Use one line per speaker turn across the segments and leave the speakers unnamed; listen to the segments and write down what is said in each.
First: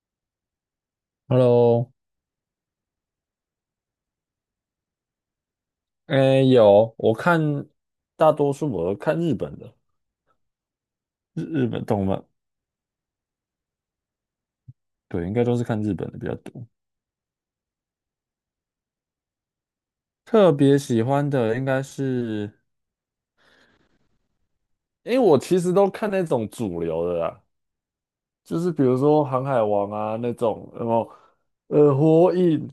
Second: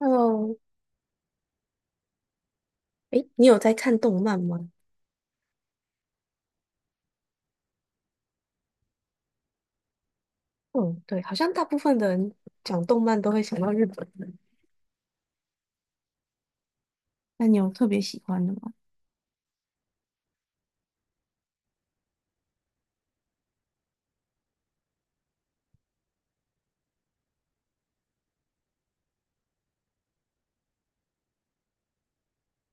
Hello，
Hello，
诶，你有在看动漫吗？
哎，有，我看大多数我都看日本的，
嗯，对，好
日
像大
日
部
本
分
动
的
漫，
人讲动漫都会想到日本人。
对，应该都是看日本的比较多。
那你有特别喜欢的吗？
特别喜欢的应该是，因为我其实都看那种主流的啦，就是比如说《航海王》啊那种，然后《火影》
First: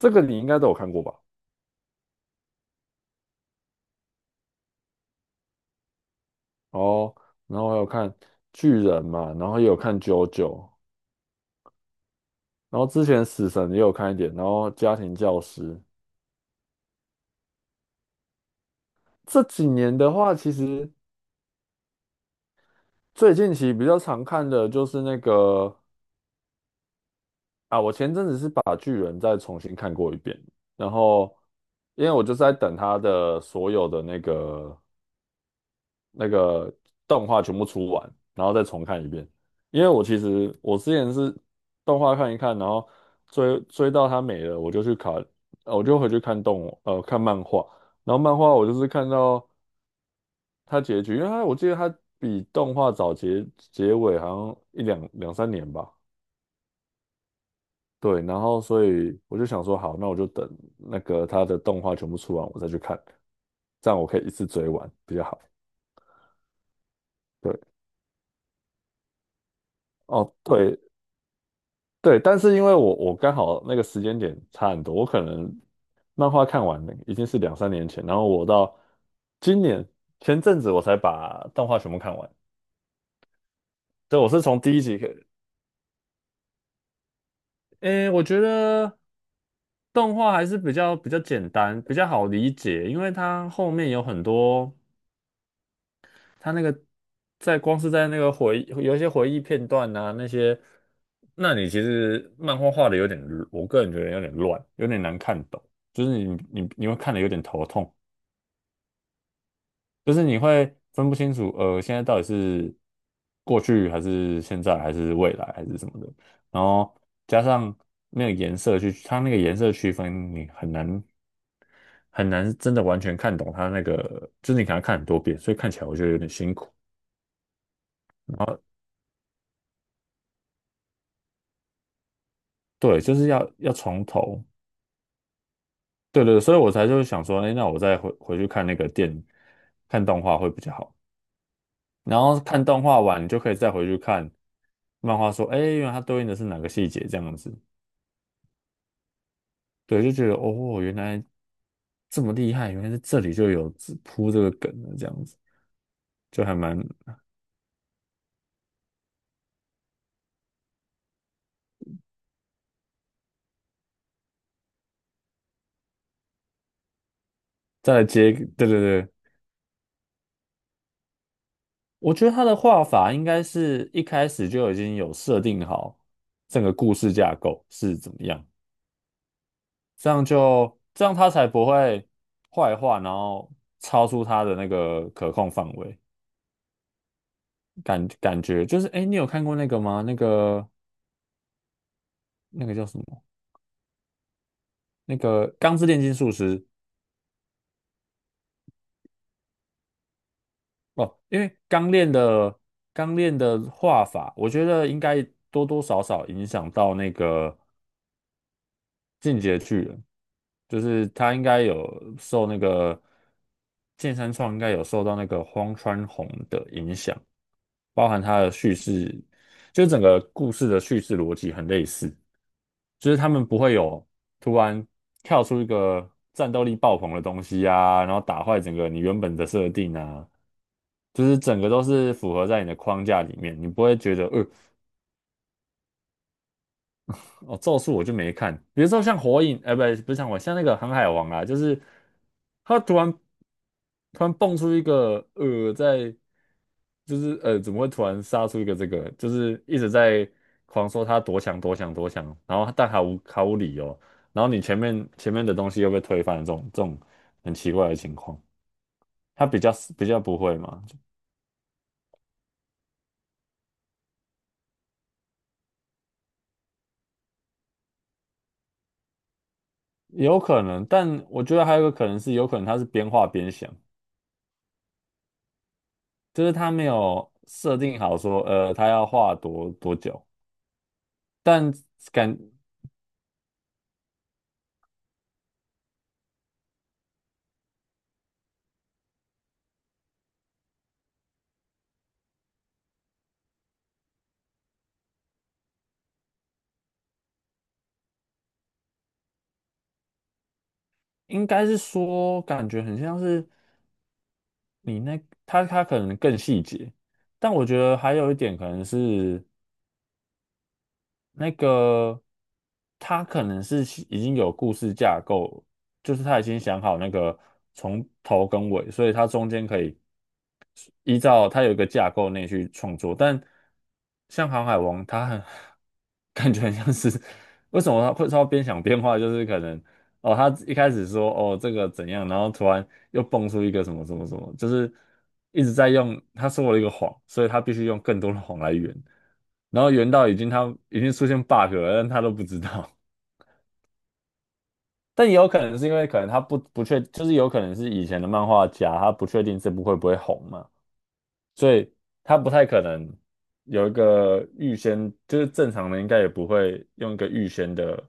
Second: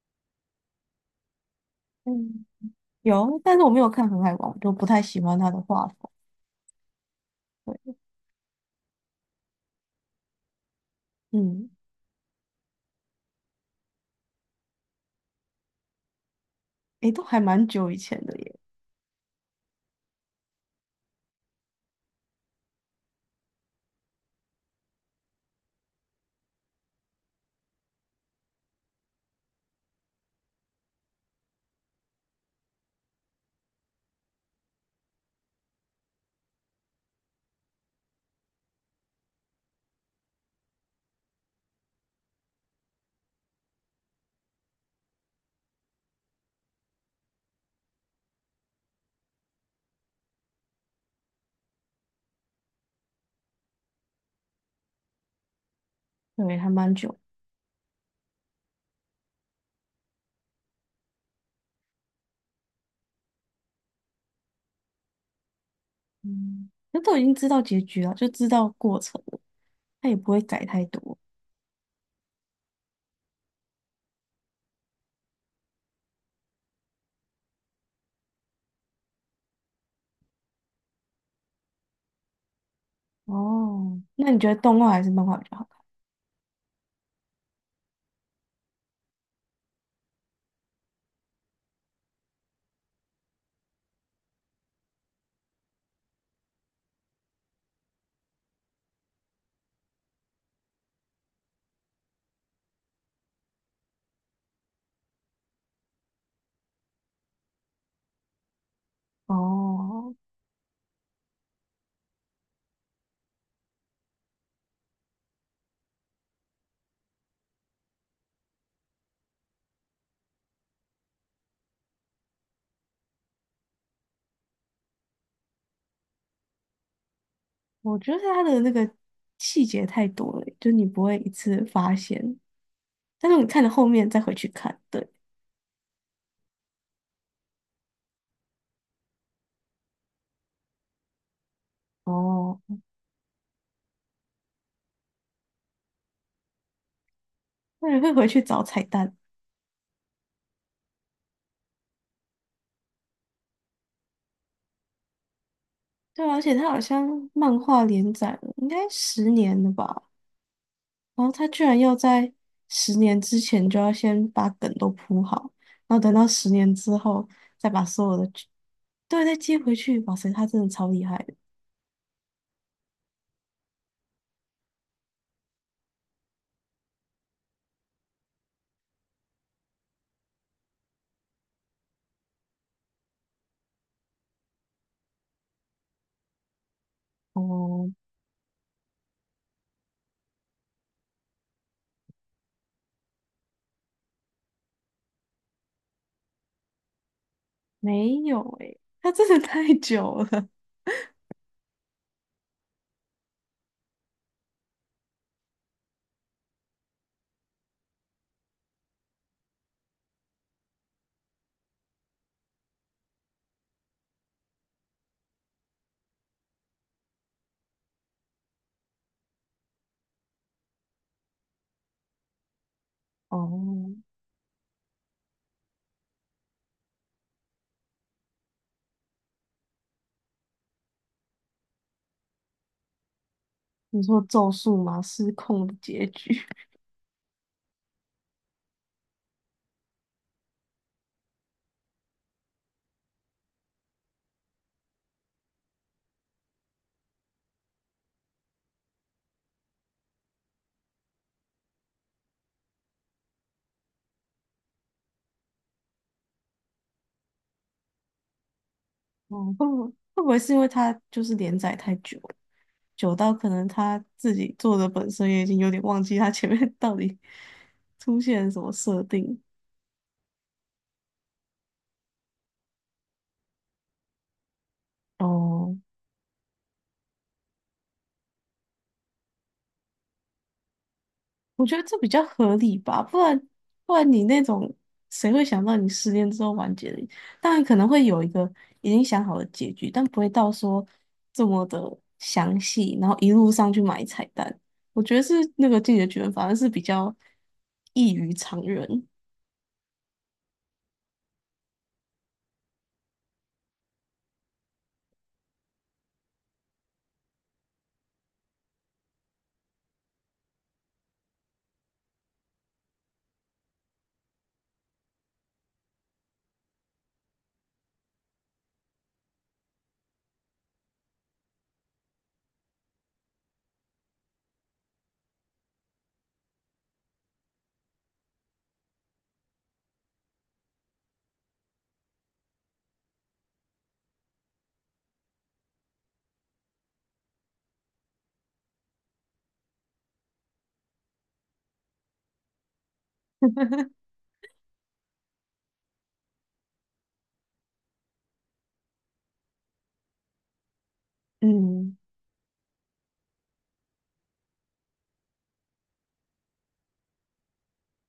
这个你应该都有看过吧？
嗯，有，但是我没有看《航海王》，就不太喜欢他的画风。
哦，然后还有
对，
看《巨人》嘛，然后也有看《JoJo》，
嗯，
然后之前《死神》也有看一点，然后《家庭教师》。
诶，都还蛮久以前的耶，
这几年的话，其实。最近期比较常看的就是那个啊，我前阵子是把人再重新看过一遍，然后因为我就是在等他的所有的那个动画全部出完，然后再重看一遍。因为我其实我之前是动画看一看，然后追到它没了，我就去看，我就回去看看漫画，然后漫画我就是看到它结局，因为它我记得它比动画早结结尾好像两三年吧。
对，还蛮久。
对，然后所以我就想说，好，那我就等那个它的动画全部出完，我再去看，这样我可以一次追完比较好。
嗯，那都已经知
对，
道结局了，就知道过程了，他也不
哦，
会改
对
太多。
对，但是因为我刚好那个时间点差很多，我可能漫画看完了已经是两三年前，然后我到今年前阵子我才把动画全部看完。
哦，
对，我
那你
是
觉得
从第
动
一
画
集
还
开，
是漫画比较好看？
诶，我觉得动画还是比较简单，比较好理解，因为它后面有很多。他那个在光是在那个回忆，有一些回忆片段啊，那些，那你其实漫画画的有点，我个人觉得有点乱，有点难看懂，就是你会看的有点头痛，就
哦，
是你会分不清楚，现在到底是过去还是现在还是未来还是什么的，然后加上那个颜色去，它那个颜色区分你很难。很难真的完全看懂它那个，就是你可能要看很多遍，所以看起来我觉得有点辛苦。
我觉得
然
他的
后。
那个细节太多了，就你不会一次发现。
对，就是
但是我
要
看了
要
后
从
面再回
头，
去看，对，
对对，对所以我才就是想说，哎，那我再回去看那个电，看动画会比较好。然后
哦，
看动画完，你就可以再回去看漫画，说，哎，原来它对应的是哪个细节这样子。
那人会回去找彩蛋。
对，就觉得哦，原来这么厉害，原来是这里就有这个梗的这样子，
对啊，而
就
且
还
他
蛮
好像漫画连载了，应该十年了吧？然后他居然要在十年之前就要先把梗都铺好，然后等到十年之后再把
再来
所有的
接，
剧，
对对对，
对，再接回去。哇塞，他真的超厉害的！
我觉得他的画法应该是一开始就已经有设定好整个故事架构是怎么样。这样它才不会坏话，然后超出它的那个可控范围。
哦，
感觉就是，哎，你有看过那个吗？那个那个叫什么？那个《钢之炼金术师》
没有诶，他真的太久了。
哦，因为钢炼的画法，我觉得应该多多少少影响到那个进阶巨人，就是他应该有受那个剑山创应该有受到那个荒川弘的影响。包含它的叙事，就是整个故事的叙事逻辑很类似，就是他们不会
哦，
有突然跳出一个战斗力爆棚的东西啊，然后打坏整个你原本的设定啊，就是整个都是符合在你的框架里面，你不会
你
觉
说
得，
《咒术》吗？失控的结局，
哦，咒术我就没看，比如说像火影，哎、不，不是像火影像那个航海王啊，就是他突然蹦出一个，在就是，怎么会突然杀出一个这个？就是一直在狂说他多强，然后但毫无理由，然后你前面的东西又被推翻的这种很奇怪的情况，他
哦，
比
会
较
不会
比较
会不
不
会是
会
因为
嘛，
他就是连载太久？久到可能他自己做的本身也已经有点忘记他前面 到底出现了什么设定。
有可能，但我觉得还有一个可能是，有可能他是边画边想。
哦，
就是他没有设定好说，他要画多久，
我
但
觉得这比较
感
合理吧，不然你那种谁会想到你失恋之后完结的？当然可能会有一个已经想好的结局，但不会到说这么的详细，然后一路上去买彩蛋。我觉得是那个《进击的巨人》反而是比较异于常人。
应该是说，感觉很像是你那他可能更细节，但我觉得还有一点可能是，那个他可能是其已经有故事架构，就是他已经想好那个从头跟尾，所以他中间可以依照他有一个架构内去创作。但像《航海王》，他很 感觉很像是 为什么他会边想边画，就是可能哦，他一开始说哦这个怎样，然后突然又蹦出一个什么什么什么，就是一直在用，他说了一个谎，所以他必须用更多的谎来圆，然后圆到已经他已经出现 bug 了，但他都不知道。但也有可能是因为可能他不确，就是有可能是以前的漫画家，他不确定这部会不会红嘛，所以
嗯。
他不太可能有一个预先，就是正常的应该也不会用一个预先的。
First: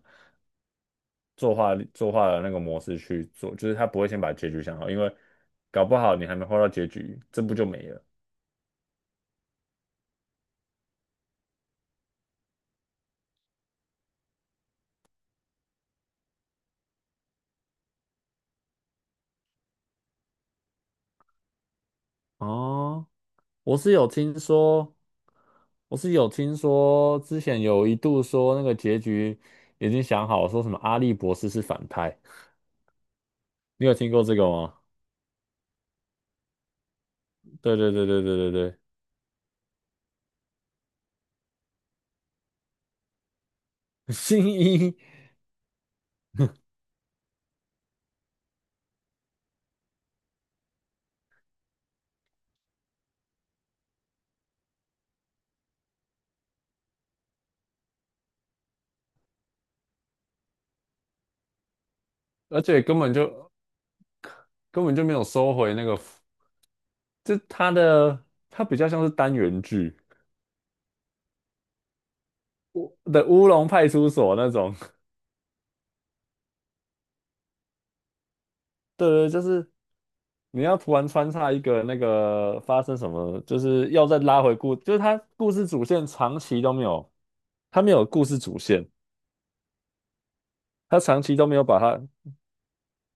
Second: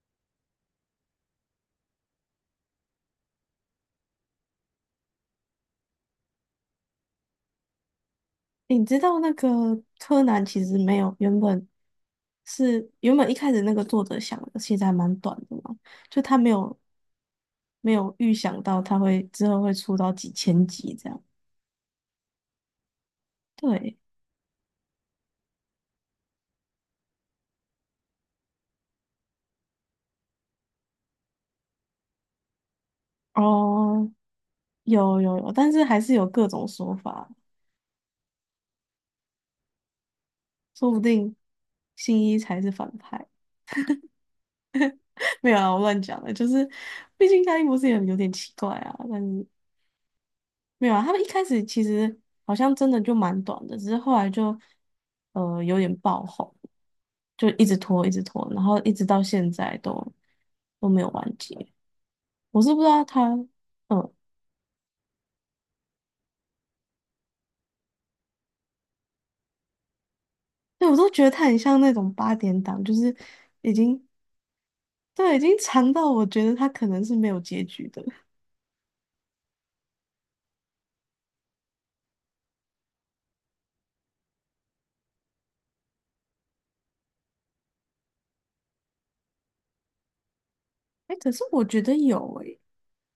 作画的那个模式去做，就是他不会先把结局想好，因为搞不好你还没画到结局，这不就没了。
你知道那个柯南其实没有原本一开始那个作者想的，其实还蛮短的嘛，就他没有预想到他会之后会出到几千集这样。
哦，我是
对，
有听说，我是有听说，之前有一度说那个结局已经想好，说什么阿笠博士是反派，你有
哦，
听过这个吗？
有有有，但是还是有各种说法，
对对对对对对对，
说不定新一才是反派。
新一，
没有啊，我乱讲了，就是毕竟他一博士也有点奇怪啊，但是。没有啊，他们一开始其实好像真的就蛮短的，只是后来就有点爆红，就一直拖，一直拖，然后一直到现在都没有完结。我
而
是不
且
知
根
道
本
他，
就
嗯，
根本就没有收回那个，就他的他比较像是单元剧
对，我都觉得他很像那种8点档，就是
的《乌龙
已
派
经
出所》那种。
对已经长到我觉得他可能是没有结局的。
对对，就是你要突然穿插一个那个发生什么，就是要再拉回故，就是他故事主线长期都没有，他没有故事主线，他
哎，
长
可
期
是
都没
我
有把
觉得
它。
有诶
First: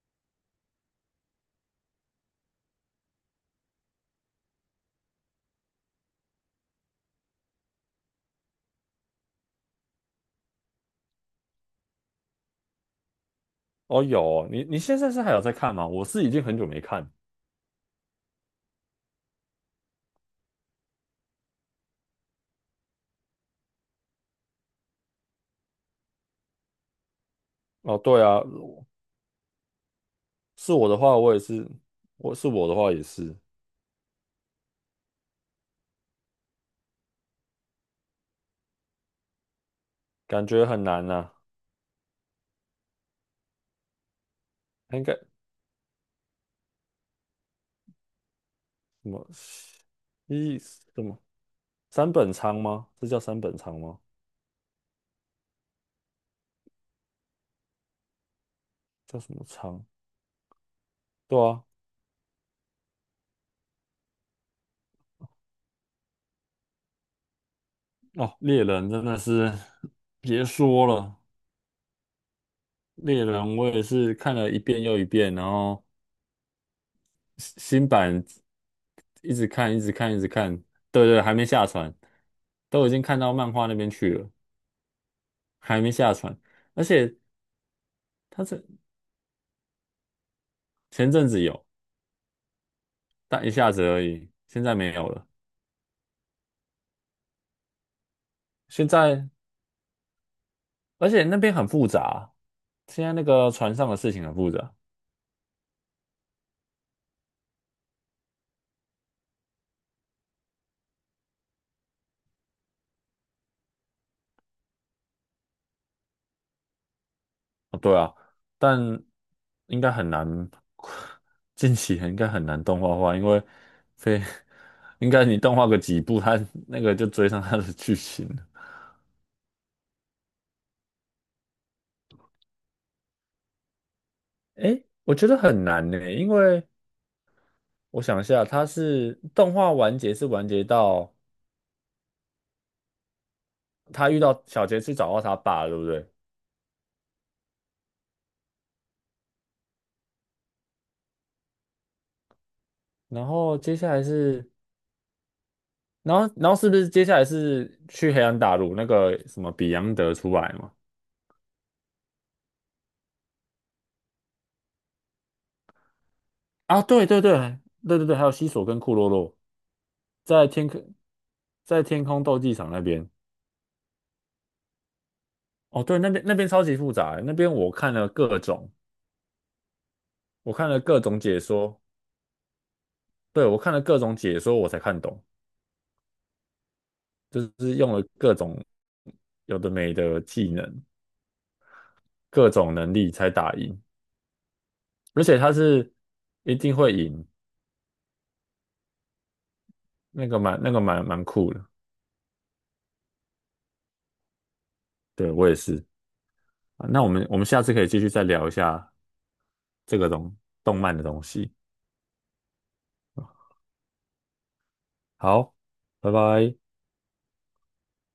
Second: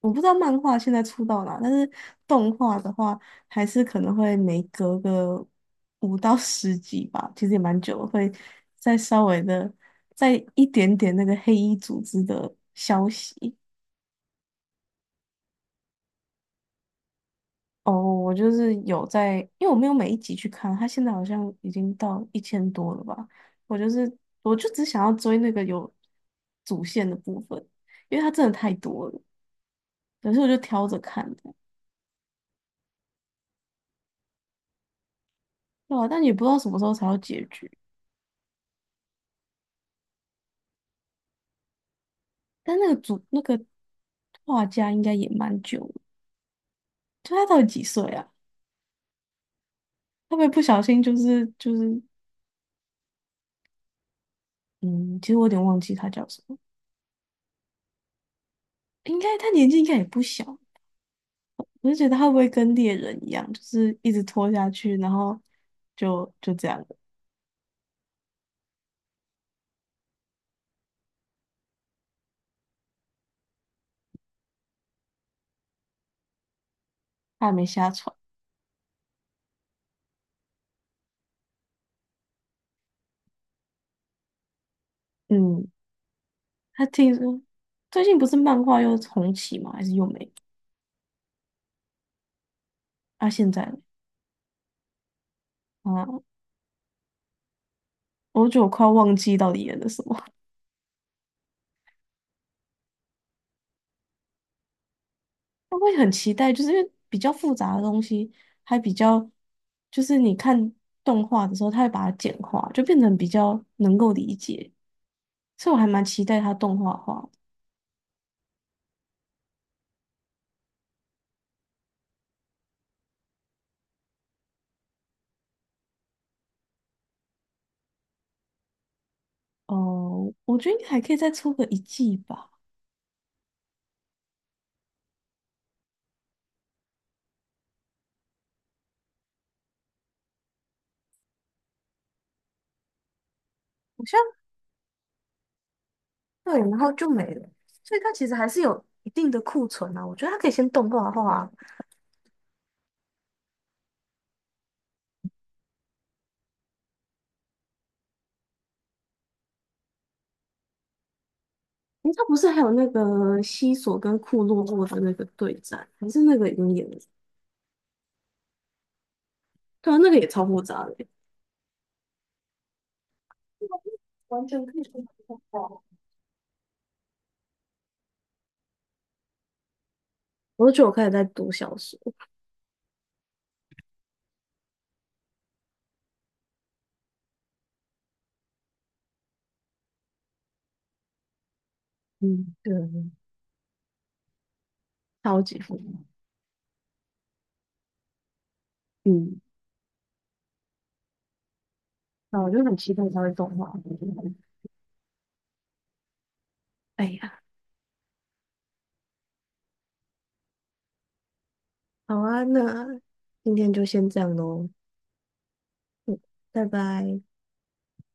我不知道漫画现在出到哪，但是动画的话，还是可能会每隔个5到10集吧，其实也蛮久了，会再稍微的再一点点那个黑衣组织的消息。
哦，有哦你你现在是还有在看吗？我是已经很久没看。
哦，我就是有在，因为我没有每一集去看，它现在好像已经到1000多了吧。我就是，我就只想要追那个有主线的部分，
哦，
因
对
为它
啊，
真的太
我
多了，可是我就
是
挑
我的
着
话，
看
我也
的，
是，我是我的话也是，
对啊，但也不知道什么时候才有结局。
感觉很难呐、
但那个主那个画家应
应
该
该什
也蛮久了，就他到底几岁啊？
么
会不会
一
不小心
什
就
么
是就是
三本仓吗？这叫三本仓吗？
嗯，其实我有点忘记他叫什么，应
叫什
该
么
他年纪应
仓？
该也不小，
对啊，
我就觉得他会不会跟猎人一样，就是一直拖下去，然后就这样了，
哦，猎人真的是别说了，猎人我也是看了一遍又一遍，然后
他还
新
没
新
下船。
版一直看，一直看，一直看，对对，还没下船，都已经看到漫画那边去了，
嗯，
还没下船，而
他听
且
说最近不是
他
漫
是
画又重启吗？还是又没？
前阵子有，
啊，
但一
现在
下
呢
子而已，现在没有了，
啊，我觉得我快
现
要忘
在
记到底演的什么。
而且那边很复杂啊，现在那个船上的事情很复杂。
他会很期待，就是因为比较复杂的东西，还比较就是你看动画的时候，他会把它简化，就变成比较能够理解，所以我还蛮期待它动画化的。
哦对啊，但应该很难，近期应该很难动画化，因为非 应该你动画个几部，他那个就追上他的剧情了。
哦，我觉得应该还可以再出个一季吧。
诶，我觉得很难呢，因为我想一下，他是动画完结是完结到
好
他
像
遇到小杰去找到他爸，对不对？
对，然后就没了，所以它其实还是有一定的库存啊。我觉得它可以先动画化，
然后接下来是，然后是不是接下来是去黑暗大陆那个什么比昂德出来嘛？
诶，它不是还有那个西索跟库洛洛的那个对战，还是那个已经
啊，
演了？
对对对，还有西索跟库洛洛。
对啊，那个也超
在
复
天
杂
空
的欸。
在天空斗技场那边。
完全可以动画化。
哦，对，那边超级复杂欸，那边我看了各种，我看
我
了
觉得我
各
开始
种
在
解
读小
说，
说，
对，我看了各种解说，我才看懂，就是用了各种有的没的技能，各
嗯，对，
种能力才打赢，而且
超
他
级疯
是
狂。
一定会赢，
嗯，
那个蛮酷的，
那我就很期待它会动画。
对，我也是。啊那
哎
我们我
呀，
们下次可以继续再聊一下这个东动漫的东西。
好啊，那今天就先这样喽，
好，拜
嗯，
拜。
拜拜。